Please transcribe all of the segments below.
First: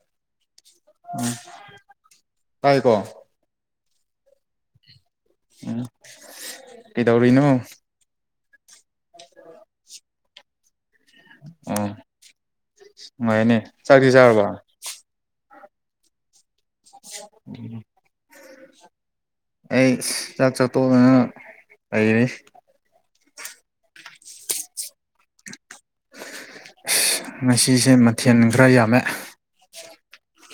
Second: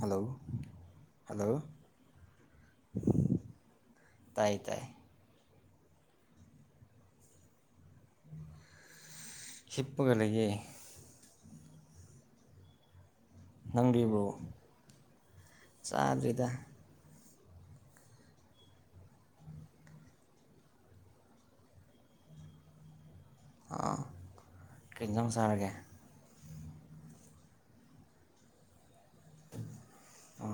hello ꯎꯝ hello ꯇꯥꯏꯀꯣ ꯇꯥꯏ ꯇꯥꯏ ꯎꯝ ꯀꯩꯗꯧꯔꯤꯅꯣ ꯍꯤꯞꯄꯒ ꯂꯩꯌꯦ ꯎꯝ ꯅꯨꯉꯥꯏꯌꯦꯅꯦ ꯅꯪꯗꯤꯕ꯭ꯔꯣ ꯆꯥꯗ꯭ꯔꯤꯗ [unintelligible] ꯑꯩꯁ ꯆꯥꯛ ꯆꯥ ꯇꯣꯛꯑꯒ ꯉꯥꯛ ꯂꯩꯔꯤ ꯑ ꯀꯩꯖꯥꯡ ꯁꯥꯔꯒꯦ ꯉꯁꯤꯁꯦ ꯃꯊꯦꯜ ꯈꯔ ꯌꯥꯝꯃꯦ ꯑ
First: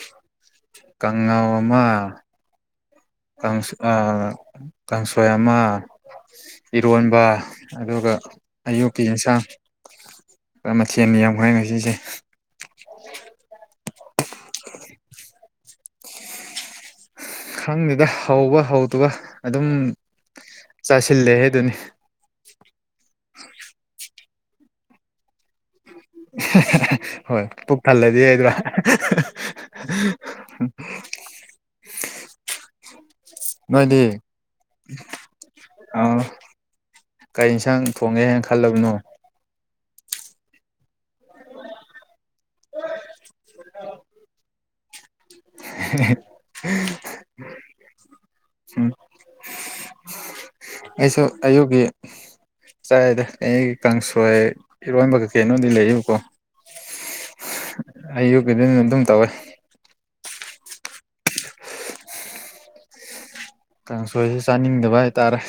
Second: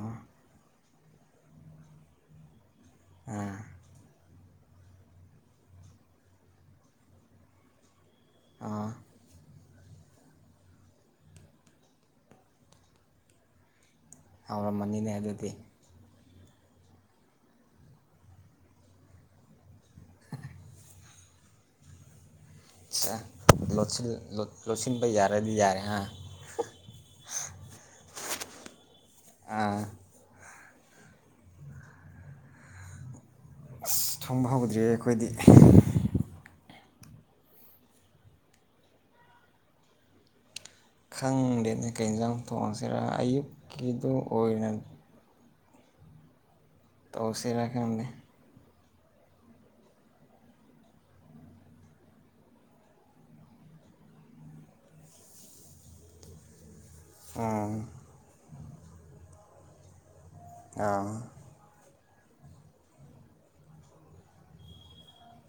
ꯀꯪꯡꯉꯧ ꯑꯃ ꯑꯥ ꯀꯥꯡꯁ ꯑ ꯀꯥꯡꯁꯣꯏ ꯑꯃ ꯏꯔꯣꯟꯕ ꯑꯗꯨꯒ ꯑꯥ ꯑꯌꯨꯛꯀꯤ ꯏꯟꯁꯥꯡ ꯃꯊꯦꯜ ꯌꯥꯝꯈ꯭ꯔꯦ ꯉꯁꯤꯁꯦ ꯍꯥꯎꯔꯝꯃꯅꯤꯅꯦ ꯑꯗꯨꯗꯤ ꯈꯪꯗꯦꯗ ꯍꯧꯕ ꯍꯧꯇꯕ ꯑꯗꯨꯝ ꯆꯥꯁꯤꯜꯂꯦ ꯍꯦ ꯑꯗꯨꯅꯤ ꯁꯥ ꯂꯣꯁꯤꯟ ꯂꯣꯠꯁꯤꯟꯕ ꯌꯥꯔꯦꯗꯤ ꯌꯥꯔꯦ ꯍꯥ ꯍꯣꯏ ꯄꯨꯛ ꯊꯜꯂꯗꯤ ꯍꯥꯏꯗ꯭ꯔꯥ ꯑꯥ ꯅꯣꯏꯗꯤ ꯑꯁ ꯊꯣꯡꯕ ꯍꯧꯗ꯭ꯔꯤꯌꯦ ꯑꯩꯈꯣꯏꯗꯤ ꯑ ꯀꯩ ꯏꯟꯁꯥꯡ ꯊꯣꯡꯒꯦ ꯍꯥꯏꯅ ꯈꯜꯂꯕꯅꯣ ꯈꯪꯗꯦꯅꯦ ꯀꯩ ꯏꯟꯖꯥꯡ ꯊꯣꯡꯁꯤꯔ ꯑꯌꯨꯛꯀꯤꯗꯨ ꯑꯣꯏꯅ [unintelligible] ꯇꯧꯁꯤꯔ ꯈꯪꯗꯦ ꯎꯝ ꯑꯩꯁꯨ ꯑꯌꯨꯛꯒꯤ ꯆꯥꯔꯦꯗ ꯑꯩꯒꯤ ꯀꯥꯡꯁꯣꯏ ꯏꯔꯣꯟꯕ ꯀꯩꯀꯩꯅꯣꯗꯤ ꯂꯩꯌꯦꯕꯀꯣ ꯑꯥ ꯑꯌꯨꯛꯀꯤꯗꯨꯅ ꯑꯗꯨꯝ ꯇꯧꯋꯦ ꯑꯥ ꯀꯥꯡꯁꯣꯏꯁ ꯆꯥꯅꯤꯡꯗꯕ ꯍꯥꯏꯇꯥꯔꯦ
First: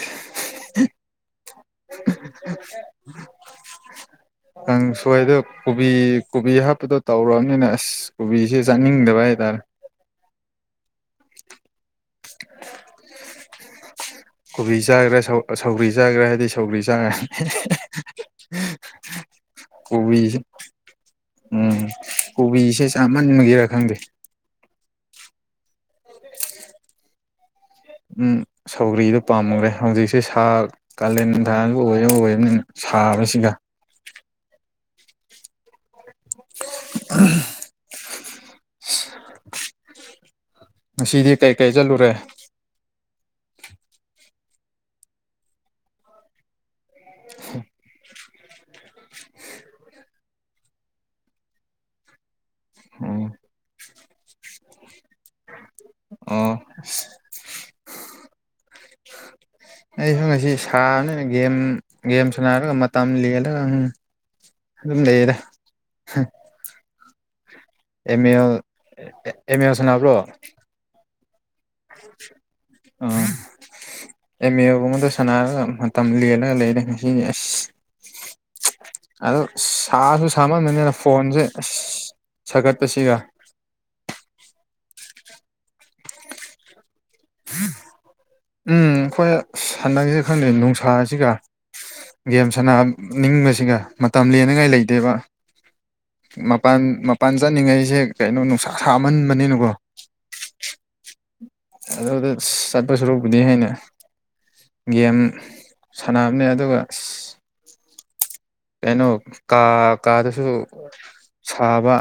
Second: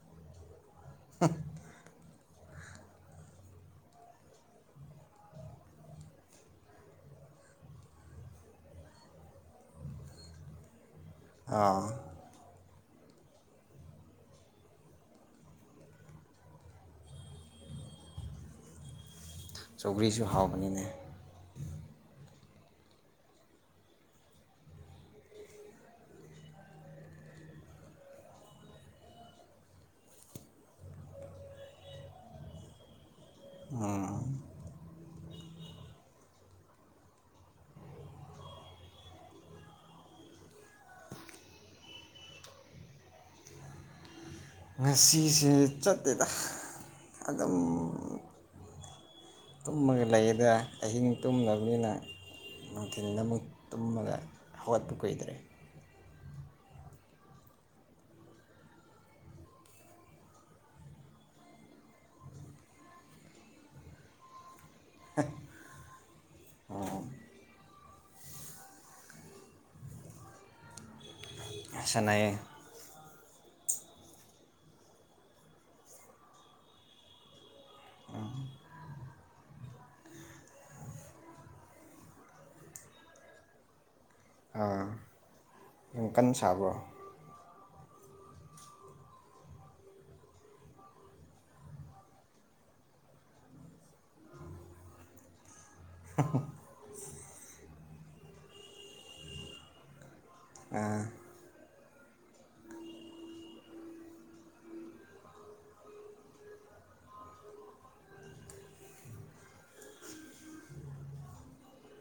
[unintelligible] ꯀꯥꯡ ꯁꯣꯏꯗ ꯀꯣꯕꯤ ꯀꯣꯕꯤ ꯍꯥꯞꯄꯗꯣ ꯇꯧꯔꯑꯕꯝꯅꯤꯅ ꯑꯁ ꯀꯣꯕꯤꯁꯦ ꯆꯥꯅꯤꯡꯗꯕ ꯍꯥꯏꯇꯥꯔꯦ ꯑꯥ ꯀꯣꯕꯤ ꯆꯥꯈ꯭ꯔꯦ ꯁꯧ ꯁꯧꯒ꯭ꯔꯤ ꯆꯥꯈ꯭ꯔꯥ ꯍꯥꯏꯗꯤ ꯁꯧꯒ꯭ꯔꯤ ꯆꯥꯔꯅꯤ ꯁꯧꯒ꯭ꯔꯤꯁꯨ ꯀꯣꯕꯤꯁꯦ ꯍꯥꯎꯕꯅꯤꯅꯦ ꯎꯝ ꯀꯣꯕꯤꯁꯦ ꯆꯥꯃꯟꯕꯒꯦꯔꯥ ꯈꯪꯗꯦ ꯎꯝ ꯁꯧꯒ꯭ꯔꯤꯗꯣ ꯄꯥꯝꯒꯔꯦ ꯍꯧꯖꯤꯛꯁꯦ ꯁꯥ ꯀꯥꯂꯦꯟꯊꯥꯅ ꯑꯣꯏ ꯑꯣꯏꯕꯅꯤꯅ ꯁꯥꯕꯁꯤꯒ ꯎꯝ [unintelligible] ꯉꯁꯤꯗꯤ ꯀꯩ ꯀꯩ ꯆꯠꯂꯨꯔꯦ ꯉꯁꯤꯁꯦ ꯆꯠꯇꯦꯗ ꯑꯗꯨꯝ ꯇꯨꯝꯃꯒ ꯂꯩꯗ ꯑꯍꯤꯡ ꯇꯨꯝꯗꯕꯅꯤꯅ ꯅꯨꯡꯊꯤꯜꯗ ꯎꯝ ꯑꯃꯨꯛ ꯇꯨꯝꯃꯒ ꯍꯧꯒꯠꯄ ꯀꯨꯏꯗ꯭ꯔꯤ ꯑꯣ ꯑꯩꯁꯨ ꯉꯁꯤ ꯁꯥꯕꯅꯤꯅ ꯒꯦꯝ ꯒꯦꯝ ꯁꯥꯟꯅꯔꯒ ꯃꯇꯝ ꯂꯦꯜꯂꯒ ꯎꯝ ꯑꯗꯨꯝ ꯂꯩꯗ ꯑꯦꯝ ꯑꯦꯜ ꯑꯦꯝ ꯑꯦꯜ ꯁꯥꯟꯅꯕ꯭ꯔꯣ ꯁꯥꯟꯅꯩꯌꯦ [inaudible] ꯑꯥ ꯑꯦꯝ ꯑꯦꯜꯒꯨꯝꯕꯗꯨ ꯁꯥꯟꯅꯔꯒ ꯃꯇꯝ ꯂꯦꯜꯂꯒ ꯂꯩꯔꯦ ꯉꯁꯤꯗꯤ ꯑꯁ ꯑꯗꯣ ꯁꯥꯁꯨ ꯁꯥꯃꯟꯅꯕꯅꯤꯗ ꯐꯣꯟꯁꯦ ꯑꯁ ꯁꯥꯒꯠꯄꯁꯤꯒ ꯑꯥ ꯌꯝ ꯀꯟꯅ ꯁꯥꯕ꯭ꯔꯣ ꯎꯝ ꯑꯩꯈꯣꯏ ꯑꯁ ꯍꯥꯟꯗꯥꯛꯁꯤ ꯈꯪꯗꯦ ꯅꯨꯡꯁꯥꯁꯤꯒ ꯒꯦꯝ ꯁꯅ ꯅꯤꯡꯕꯁꯤꯒ ꯃꯇꯝ ꯂꯦꯅꯤꯡꯉꯥꯏ ꯂꯩꯇꯦꯕ ꯃꯄꯥꯟ ꯃꯄꯥꯟ ꯆꯠꯅꯤꯡꯉꯩꯁꯦ ꯀꯩꯅꯣ ꯅꯨꯡꯁꯥ ꯁꯃꯥꯟꯕꯅꯤꯅꯀꯣ ꯑꯥ ꯑꯗꯨꯗ ꯆꯠꯄ ꯁꯥꯔꯨꯛ ꯗꯤ ꯍꯥꯏꯅ ꯒꯦꯝ ꯁꯥꯟꯅꯕꯅꯦ ꯑꯗꯨꯒ ꯑꯁ ꯀꯩꯅꯣ ꯀꯥ ꯀꯥꯗꯁꯨ ꯁꯥꯕ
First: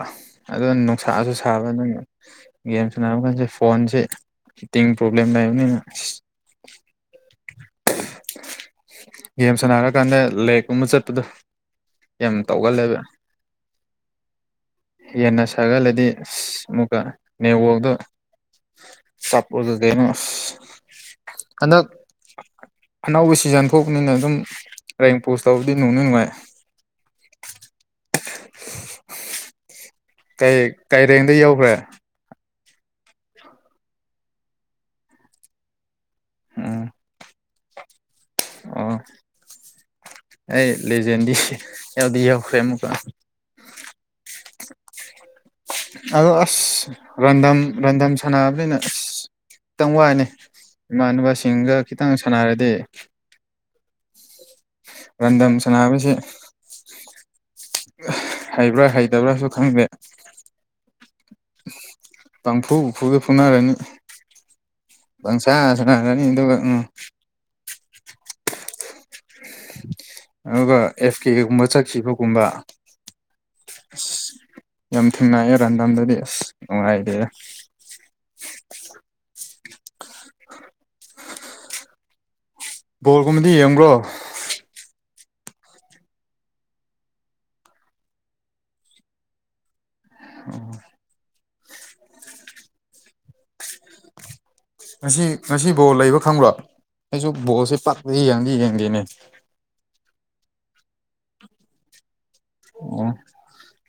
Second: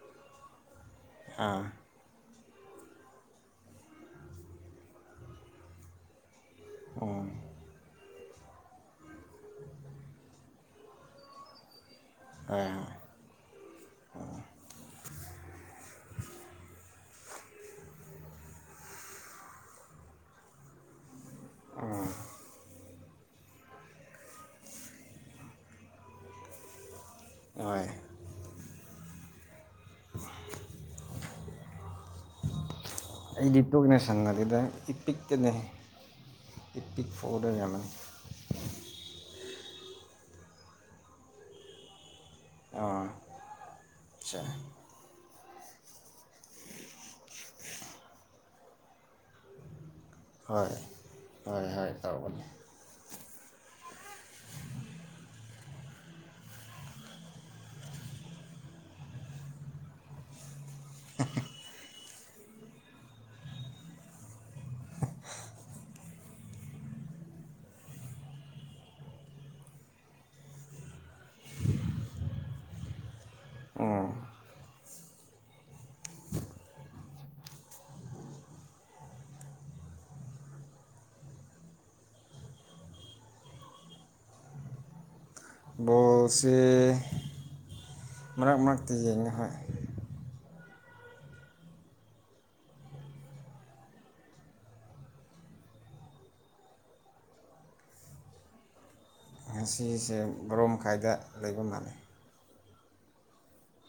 ꯑꯗꯨ ꯅꯨꯡꯁꯥꯁꯨ ꯁꯥꯕ ꯅꯪ ꯒꯦꯝ ꯁꯟꯅꯅꯕ ꯀꯥꯟꯁꯦ ꯐꯣꯟꯁꯦ ꯍꯤꯇꯤꯡ ꯄ꯭ꯔꯣꯕ꯭ꯂꯦꯝ ꯂꯩꯕꯅꯤꯅ ꯑ ꯑꯣ ꯒꯦꯝ ꯁꯥꯟꯅꯔ ꯀꯥꯟꯗ ꯂꯦꯛꯀꯨꯝꯕ ꯆꯠꯄꯗꯨ ꯌꯥꯝ ꯍꯣꯏ ꯇꯧꯒꯜꯂꯦꯕ ꯍꯦꯟꯅ ꯁꯥꯒꯠꯂꯗꯤ ꯑꯁ ꯑꯃꯨꯛꯀ ꯅꯦꯠꯋꯥꯛꯇꯣ ꯆꯞꯔꯒ ꯀꯩꯅꯣ ꯑꯁ ꯍꯟꯗꯥꯛ ꯑꯅꯧꯕ ꯁꯤꯖꯟ ꯊꯣꯛꯄꯅꯤꯅ ꯑꯗꯨꯝ ꯔꯦꯡ ꯄꯣꯁ ꯇꯧꯕꯗꯤ ꯅꯨꯡꯗꯤ ꯅꯨꯡꯉꯥꯏ [inaudible] ꯍꯣꯏ ꯀꯩ ꯀꯩ ꯔꯦꯡꯗ ꯌꯧꯈ꯭ꯔꯦ ꯑꯩꯗꯤ ꯇꯣꯏꯅ ꯁꯥꯟꯅꯗꯦꯗ ꯏꯄꯤꯛꯇꯅꯦ ꯎꯝ ꯏꯄꯤꯛ ꯐꯥꯎꯗ ꯌꯥꯝꯕꯅꯤ [unintelligible] ꯑꯣ ꯑꯩ ꯂꯦꯖꯦꯟꯗꯤ ꯌꯥꯎꯗꯤ ꯌꯥꯎꯈ꯭ꯔꯦ ꯑꯃꯨꯛꯀ ꯑꯆꯥ ꯑꯗꯣ ꯑꯁ ꯔꯦꯟꯗꯝ ꯔꯟꯗꯝ ꯁꯥꯟꯅꯕꯅꯤꯅ ꯑꯁ ꯈꯤꯇꯪ ꯋꯥꯏꯅꯦ ꯍꯣꯏ ꯍꯣꯏ ꯏꯃꯥꯟꯅꯕꯁꯤꯡꯒ ꯍꯣꯏ ꯈꯤꯇꯪ ꯇꯧꯕꯅꯤ ꯁꯥꯟꯅꯔꯗꯤ ꯔꯦꯟꯗꯝꯗꯝ ꯁꯅꯥꯕꯁꯤ ꯍꯩꯕ꯭ꯔꯥ ꯍꯩꯇꯕ꯭ꯔꯥꯁꯨ ꯈꯪꯗꯦ ꯄꯥꯡꯐꯨ ꯐꯨꯒ ꯐꯨꯅꯔꯅꯤ ꯄꯪꯁꯥꯟ ꯁꯥꯟꯅꯔꯅꯤ ꯑꯗꯨꯒ ꯎꯝ ꯑꯗꯨꯒ [unintelligible] ꯒꯨꯝꯕ ꯆꯠꯈꯤꯕꯒꯨꯝꯕ ꯑꯁ ꯌꯥꯝ ꯊꯦꯡꯅꯩꯌꯦ ꯔꯦꯟꯗꯥꯝꯗꯗꯤ ꯑꯁ ꯅꯨꯡꯉꯥꯏꯇꯦꯗ ꯕꯣꯜꯒꯨꯝꯕꯗꯤ ꯌꯦꯡꯕ꯭ꯔꯣ ꯕꯣꯜꯁꯤ ꯃꯔꯛ ꯃꯔꯛꯇ ꯌꯦꯡꯉꯦ ꯍꯣꯏ ꯑꯣ ꯉꯁꯤ ꯉꯁꯤ ꯕꯣꯜ ꯂꯩꯕ ꯈꯪꯕ꯭ꯔꯣ ꯑꯩꯁꯨ ꯕꯣꯜꯁꯦ ꯄꯛꯅꯗꯤ ꯌꯦꯡꯗꯤ ꯌꯦꯡꯗꯦꯅꯦ ꯉꯁꯤꯁꯦ ꯕꯔꯣ ꯃꯈꯥꯏꯗ ꯂꯩꯕ ꯃꯥꯂꯦ ꯑꯣ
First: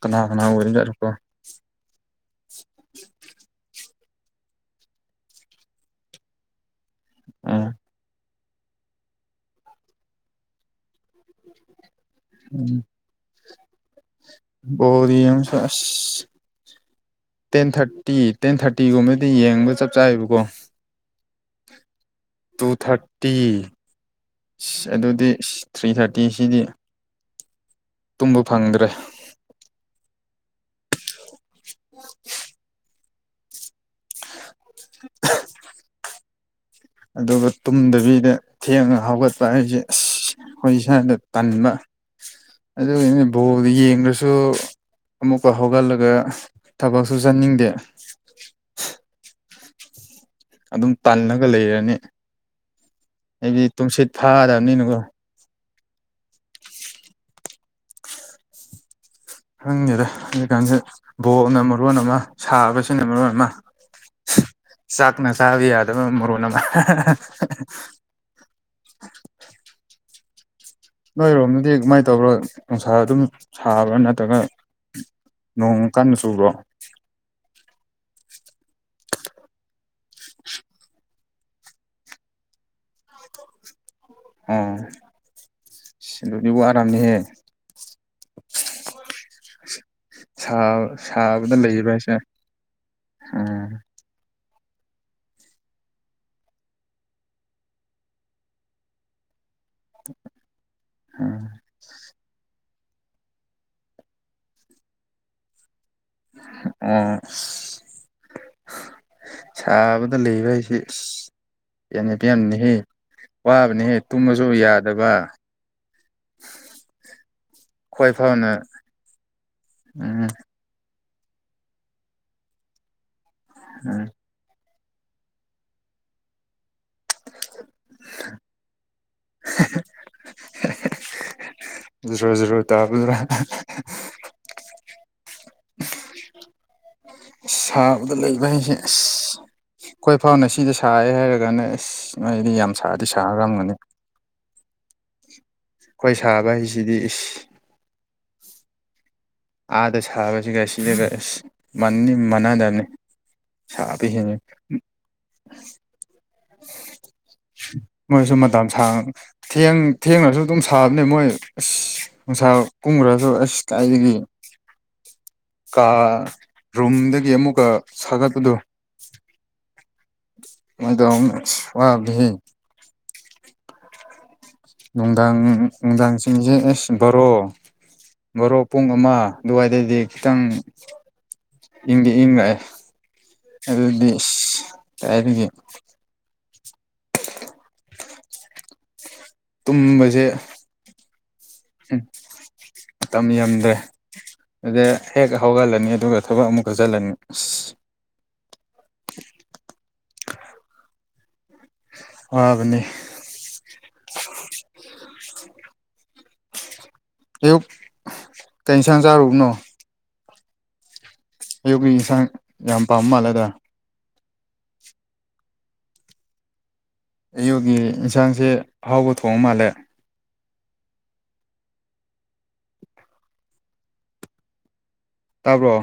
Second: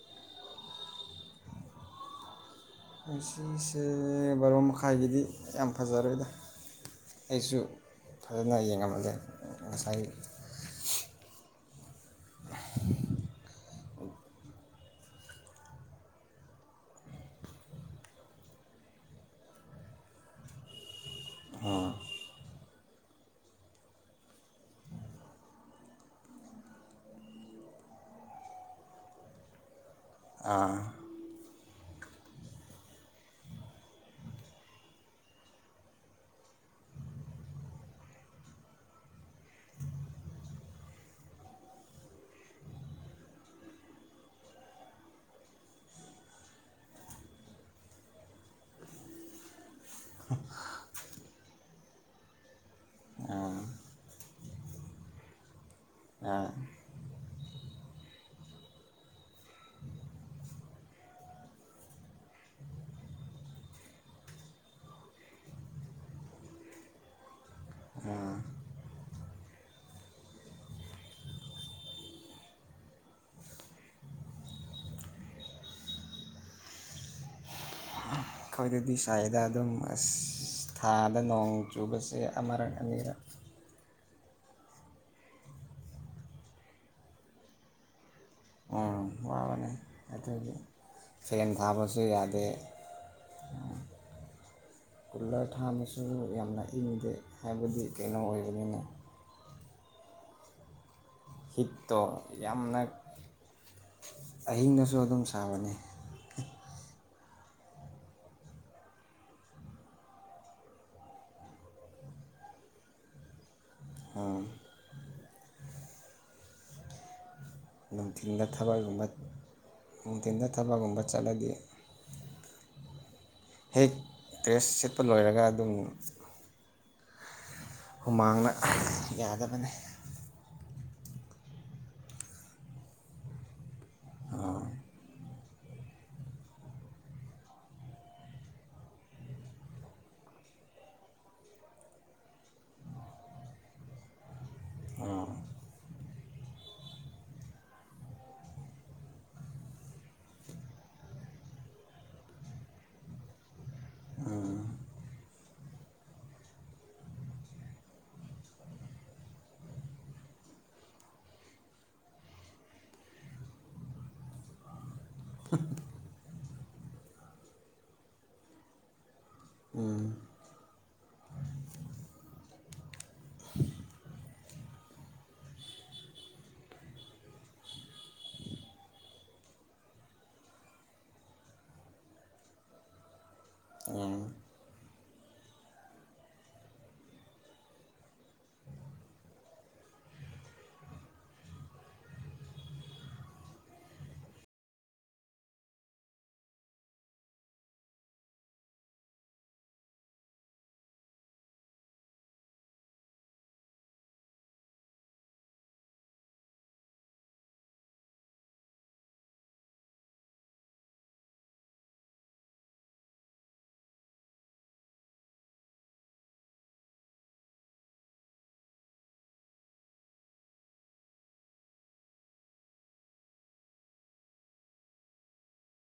ꯀꯅꯥ ꯀꯅꯥ ꯑꯣꯏꯔꯤ ꯖꯥꯠꯅ‌ꯣ ꯀꯣ ꯉꯁꯤꯁꯦ ꯕꯥꯔꯣ ꯃꯈꯥꯏꯒꯤꯗꯤ ꯌꯥꯝ ꯐꯖꯔꯣꯏꯗ ꯑꯩꯁꯨ ꯑꯣ ꯐꯖꯅ ꯌꯦꯡꯉꯝꯃꯒ‌ꯦ ꯉꯁꯥꯏ ꯎꯝ ꯕ‌ꯣꯜ ꯌ‌ꯦꯡꯕꯁ‌ꯦ ꯑꯁ ꯇꯦꯟ ꯊꯔꯥꯠꯇꯤ ꯇꯦꯟ ꯊꯔꯥꯠꯇꯤꯒꯨꯝꯕꯗꯤ ꯌꯦꯡꯕ ꯆꯞ ꯆꯥꯏꯕꯀꯣ ꯑꯥ ꯇꯨ ꯊꯔꯥꯠꯇꯤ ꯑꯗꯨꯗꯤ ꯊ꯭ꯔꯤ ꯊꯥꯔꯇꯤꯁꯤꯗꯤ ꯇꯨꯝꯕ ꯐꯪꯗ꯭ꯔꯦ ꯑꯥ [unintelligible] [unintelligible] ꯑꯗꯨꯒ ꯇꯨꯝꯗꯕꯤꯗ ꯊꯦꯡꯅ ꯍꯧꯒꯠꯄ ꯍꯥꯏꯖ‌ꯦ ꯑꯁ ꯈꯣꯏ ꯏꯁꯥꯗ ꯇꯟꯕ ꯑꯗꯨꯒꯤꯅꯤ ꯕꯣꯜ ꯌꯦꯡꯔꯁꯨ ꯑꯃꯨꯛꯀ ꯍꯧꯒꯠꯂꯒ ꯊꯕꯛꯁꯨ ꯆꯠꯅꯤꯡꯗꯦ ꯑꯗꯨꯝ ꯇꯜꯂꯒ ꯂꯩꯔꯅꯤ ꯑꯩꯗꯤ ꯇꯨꯝꯁꯤꯠ ꯐꯥꯗꯝꯅꯤꯅꯀꯣ ꯑꯥ ꯈꯪꯗꯔꯦ ꯍꯧꯖꯤꯛ ꯀꯥꯟꯁ‌ꯦ ꯕꯣꯟꯅ ꯃꯔꯣꯟ ꯑꯃꯥ ꯁꯥꯕꯁꯤꯅ ꯃꯔꯣꯟ ꯑꯃꯥ ꯆꯥꯛꯅ ꯆꯥꯕ ꯌꯥꯗꯕ ꯃꯔ‌ꯣꯟ ꯑꯃꯥ ꯅꯣꯏꯔꯣꯝꯗꯤ ꯒꯃꯥꯏ ꯇꯧꯕ꯭ꯔꯣ ꯅꯨꯡꯁꯥ ꯑꯗꯨꯝ ꯁꯥꯕ꯭ꯔꯥ ꯅꯠꯇ꯭ꯔꯒ ꯅꯣꯡ ꯀꯟꯅ ꯆꯨꯕ꯭ꯔꯣ ꯈꯪꯗꯗꯤ ꯁꯥꯏꯌ‌ꯦꯗ ꯑꯗꯨꯝ ꯑꯁ ꯊꯥꯗ ꯅꯣꯡ ꯆꯨꯕꯁꯦ ꯑꯃꯥꯔꯛ ꯑꯅꯤꯔꯛ ꯎꯝ ꯑꯗꯨꯗꯤ ꯋꯥꯔꯝ ꯅꯤꯍꯦ [unintelligible] ꯋꯥꯕꯅꯦ ꯑꯗꯨꯗꯤ ꯁꯥ ꯐ‌ꯦꯟ ꯁꯥꯕꯗ ꯂꯩꯕ ꯊꯥꯕꯁꯨ ꯍꯥꯏꯁꯦ ꯌꯥꯗꯦ ꯎꯝ ꯀꯨꯂꯔ ꯊꯥꯕꯁꯨ ꯌꯥꯝꯅ ꯏꯪꯗꯦ ꯍꯥꯏꯕꯗꯤ ꯀꯩꯅꯣ ꯑꯣꯏꯕꯅꯤꯅ [inaudible] ꯎꯝ ꯍꯤꯠꯇꯣ ꯌꯥꯝꯅꯛ ꯑꯍꯤꯡꯅꯁꯨ ꯑꯗꯨꯝ ꯁꯥꯕꯅꯤ [unintelligible] ꯁꯥꯕꯗ ꯂꯩꯕ ꯍꯥꯏꯁꯦ ꯑꯁ ꯌꯥꯅꯕꯤ ꯌꯥꯝꯅꯍꯦ ꯋꯥꯕꯅꯤꯍꯦ ꯇꯨꯝꯃꯖꯨ ꯌꯥꯗꯕ [inaudible] ꯊꯤꯟꯗ ꯐꯥꯎꯅ ꯊꯕꯒꯨꯝꯕꯠ ꯎꯝ ꯅꯨꯡꯊꯤꯟꯗ ꯊꯕꯒꯨꯝꯕ ꯆꯠꯂꯗꯤ ꯍꯦꯛ ꯎꯝ ꯇ꯭ꯔꯦꯁ ꯁ‌ꯦꯠꯄ ꯂꯣꯏꯔꯒ ꯑꯗꯨꯝ ꯍꯨꯃꯥꯡꯅꯛ ꯌꯥꯗꯕꯅ‌ꯦ ꯖ‌ꯣꯔꯣ ꯖ‌ꯣꯔꯣ ꯇꯥꯕ ꯗꯨꯅ ꯁꯥꯕꯗ ꯂꯩꯕ ꯍꯥꯏꯁꯦ ꯑꯁ ꯈ‌ꯣꯏ ꯐꯥꯎꯅ ꯁꯤꯗ ꯁꯥꯌ‌ꯦ ꯍꯥꯏꯔꯒꯅ‌ꯦ ꯑꯁ ꯅ‌ꯣꯏꯗꯤ ꯌꯥꯝ ꯁꯥꯗꯤ ꯁꯥ ꯔꯝꯒꯅꯤ ꯑꯥ ꯈꯣꯏ ꯁꯥꯕ ꯍꯩꯁꯤꯗꯤ ꯏꯁ ꯑꯥꯗ ꯁꯥꯕꯖꯤꯒ ꯁꯤꯗꯒ ꯑꯁ ꯃꯥꯟꯗꯤ ꯃꯥꯟꯅꯗꯝꯅ‌ꯦ ꯁꯥꯕ ꯍ‌ꯦꯟꯕꯩ ꯃꯣꯏꯁꯨ ꯃꯇꯝ ꯁꯥꯡ ꯊꯦꯡ ꯊꯦꯡꯅꯖꯨ ꯑꯗꯨꯝ ꯁꯥꯕꯅꯦ ꯃꯣꯏ ꯑꯁ ꯅꯨꯡꯁꯥ ꯀꯨꯝꯃꯨꯔꯒ ꯑꯁ ꯀꯥꯏꯗꯒꯤ ꯀꯥ ꯔꯨꯝꯗꯒꯤ ꯑꯃꯨꯛꯀ ꯁꯥꯒꯠꯄꯗꯨ [unintelligible] ꯋꯥꯕꯅꯦꯍꯦ ꯅꯨꯡꯗꯥꯡ ꯅꯨꯡꯗꯥꯡꯁꯤꯡꯁꯦ ꯑꯁ ꯕꯥꯔꯣ ꯕꯥꯔꯣ ꯄꯨꯡ ꯑꯃ ꯑꯗꯨꯋꯥꯏꯗꯩꯩꯗꯤ ꯈꯤꯇꯪ ꯏꯪꯗꯤ ꯏꯪꯔꯛꯑꯦ ꯑꯗꯨꯗꯤ ꯏꯁ ꯀꯥꯏꯗꯒꯤ ꯇꯨꯝꯕꯁꯦ ꯍꯨꯝ ꯃꯇꯝ ꯌꯥꯝꯗ꯭ꯔꯦ ꯑꯗ ꯍꯦꯛ ꯍꯧꯒꯠꯂꯅꯤ ꯑꯗꯨꯒ ꯊꯕꯛ ꯑꯃꯨꯛꯀ ꯆꯠꯂꯅꯤ ꯑ ꯋꯥꯕꯅꯤ ꯑꯌꯨꯛ ꯀꯩ ꯏꯟꯁꯥꯡ ꯆꯥꯔꯨꯕꯅꯣ ꯑꯌꯨꯛꯀꯤ ꯌꯦꯟꯁꯥꯡ ꯌꯥꯝ ꯄꯥꯝꯕ ꯃꯥꯜꯂꯦꯗ ꯑꯌꯨꯛꯒꯤ ꯌꯦꯟꯁꯥꯡꯁꯦ ꯑꯍꯥꯎꯕ ꯊꯣꯡ ꯃꯥꯜꯂꯦ ꯇꯥꯕ꯭ꯔꯣ